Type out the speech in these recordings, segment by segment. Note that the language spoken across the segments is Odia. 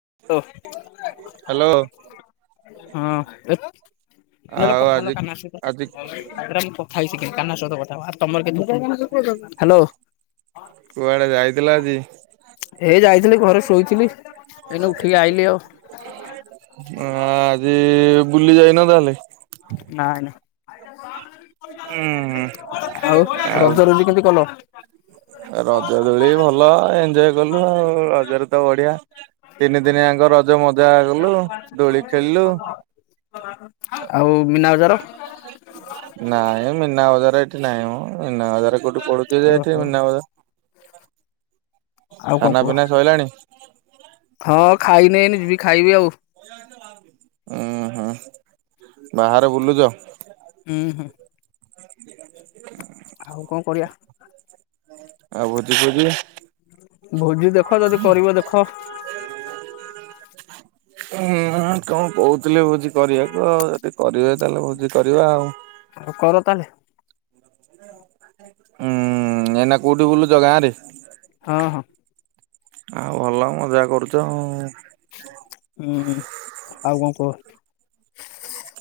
[unintelligible] ହ୍ୟାଲୋ ଆଉ କଥା ହେ ଆଜି କାନ ସହିତା କଥା ଆଜି ହେଇ କାନନା ସହିତ କଥା ତମର କେ ହ୍ୟାଲୋ କୁଆଡେ ଏଇ [unintelligible] ଯାଇଥିଲି ଘରେ ଶୋଇଥିଲି। ଏଇନେ ଉଠିକି ଆଇଲି ଆଉ। ହଁ ଆ ଆଜି ବୁଲି ଯାଇନ ତାହେଲେ ନାଇଁ ନହିଁ ହୁଁ ଆଉ ରଜ ରୁଜି କେମିତି କଲ ରଜ ଦୂଳି ଭଲ ଏଞଜୟ କଲୁ ଆଉ ରଜରେ ତ ବଢିଆ ତିନି ଦିନିଆଙ୍କ ରଜ ମଜା କଲୁ ଦୋଳି ଖେଳିଲୁ [unintelligible] ମୀନା ବଜାର? ନାହିଁ ମୀନାବଜାର ଏଠି ନାହିଁଁ ମ। ମିନ। ବଜାର। କୋଉଠି ପଡୁଛି ଯେ। ଏ ଠି। ଓହୋ ମୀନାବଜାର ଆଉ କଣ କୁହ ହଁ ଖାଇନିନି ଯିବ ଖାଇବି ଆଉ। ଉୁଁ ହୁଁ ବାହାରେ ବୁଲୁଛ ହୁଁ ହୁଁ। [inaudible] ଆଉ କଣ ଆଉ ଭୋଜି କରିବାଆ ଫୋଜି? ଭୋଜି ଦେଖ ଯଦି କରିବ ଦେଖ [unintelligible] ହୁଁ କଣ କହୁଥିଲେ ଭୋଜିି କରିବାକୁ ଆଉ ଯଦି କରିବେ ତାହେଲେ ଭୋଜି କରିବା ଆଉ ଆଉ କର ତାହେଲେ ହୁଁ ଏନା କୋଉଠି ବୁଲୁଛ ଗାଁରେ ହଁ, ହଁ। ଆଉ, ଭଲ ମଜାହା କରୁଛ ଆଉ। ହୁଁ। ଆଉ କଣ କୁହ।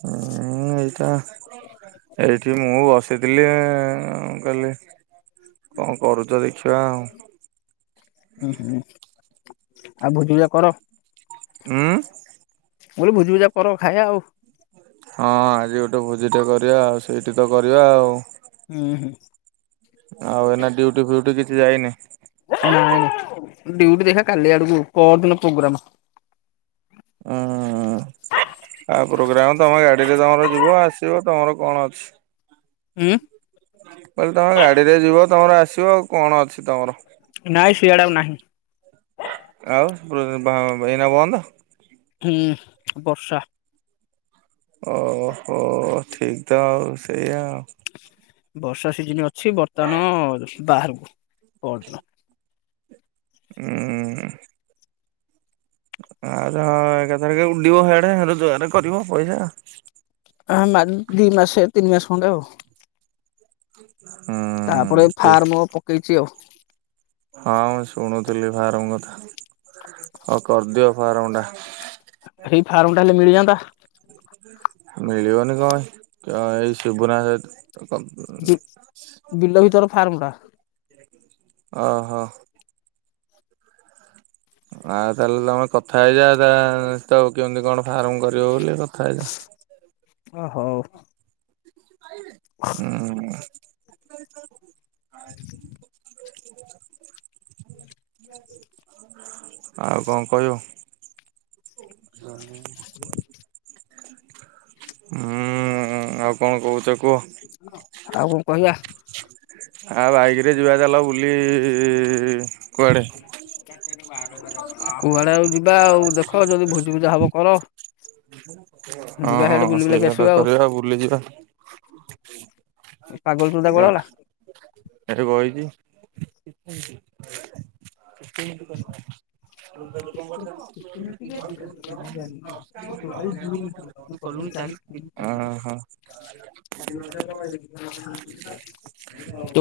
ହଁ ଏଇଟା। ଏଇଠି ମୁଁ ବସି କହିଲେ କଣ କରୁଛ ଦେଖିବା ଆଉ। ଉୁଁ ହୁଁ। ଆଉ ଭୋଜି ଭଜ କର। ହଁ। ମୁଁ ଭୋଜିିବୁଜା କର। ଖାଇବା ଆଉ। ହଁ। ଆଜି ଗୋଟେ ଭୋଜି ଟେ କରିବା ଆଉ। ସେଇଠି ତ କରିବା ଆଉ। ହୁଁ, ହୁଁ। ଆଉ ଏନା ଡ୍ୟୁଟି ଫ୍ୟୁଟି କିଛି ଯାଇନି। ନା। ଡିଉଟି ଦେଖା କାଲି ଆଡକୁ। ପର ଦିନ ପ୍ରୋଗ୍ରାମ ହଁ। ଆଉ ପ୍ରୋଗ୍ରାମ। ତମ ଗାଡିରେ ତମର ଯିବ ଆସିବ। ତମର କଣ ଅଛି। ହୁଁ। କହିଲି ତମେ ଗାଡିରେ ଯିବ, ତମର ଆସିବ। ଆଉ କଣ ଅଛି ତମର। ନାଇଁ ଶିଆଡେ ଆଉ ନାହିଁ। ଆଉ ଏଇନା ବନ୍ଦ। ହୁଁ। ବର୍ଷା। ଓହୋ। ଠିକ ତ ଆଉ। ସେଇଆଉ। ବର୍ଷା ସିଜନ ଅଛି। ବର୍ତ୍ତମାନ ବାହାରକୁ। ପଦିନ ହୁଁ। ଆ ହଁ। ଏକ ତାରିଖ ଉଡିବ ସେଆଡେ। ରୋଜଗାର କରିବ ପଇସା। ଆ। ଦି ମାସ ତିନି ମାସ ଖଣ୍ଡେ ଆଉ। ତାପରେ ହୁଁ ଠିକ୍ ଫାର୍ମ ପକେଇଛି ଆଉ। ହଁ, ମୁଁ ଶୁଣୁଥିଲି ଫାର୍ମ କଥା। ହଉ କରିଦିଅ ଫାର୍ମ ଟା। ସେଇ ଫାର୍ମଟା ହେଲେ ମିଳିଯାଆନ୍ତା। ମିଳିବନି କଣ। ଏଇ ଶିବୁନା ସ କପ [unintelligible] ବିଲ ଭିତର ଫାର୍ମ ଟା। ଓ ହୋ। ଆଉ ତାହେଲେ ତମେ କଥା ହେଇଯା। ତ କେମିତି କଣ ଫାର୍ମ କରିବ ବୋଲି, କଥା ହେଇଯା। [inaudible] ଓ ହଉ। ହୁଁ। [inaudible] ଆଉ କଣ କହିବ। [inaudible] ହୁଁ। ଆଉ କଣ କହୁଛ କୁହ। ଆଉ କଣ କହିବା। ଆଉ ବାଇକ ରେ ଯିବା ଚାଲ ବୁଲି କୁଆଡେ। କୁଆଡେ ଆଉ ଯିବା ଆଉ। ଦେଖ ଯଦି ଭୋଜି ଭୁଜା ହବ କର। ଯିବା ସେଆଡେ ହଁ। ବୁଲି ବୁଲାକି ସେଇଆ ଆସିବା ଆଉ କରିବା, ବୁଲିଯିବା। ପାଗଳ ଚୁଦା କୁଆଡେ ଗଲା ଏଇ ବଇଚି। [inaudible] [unintelligible] [unintelligible] ଆଁ ହଁ। ତୁ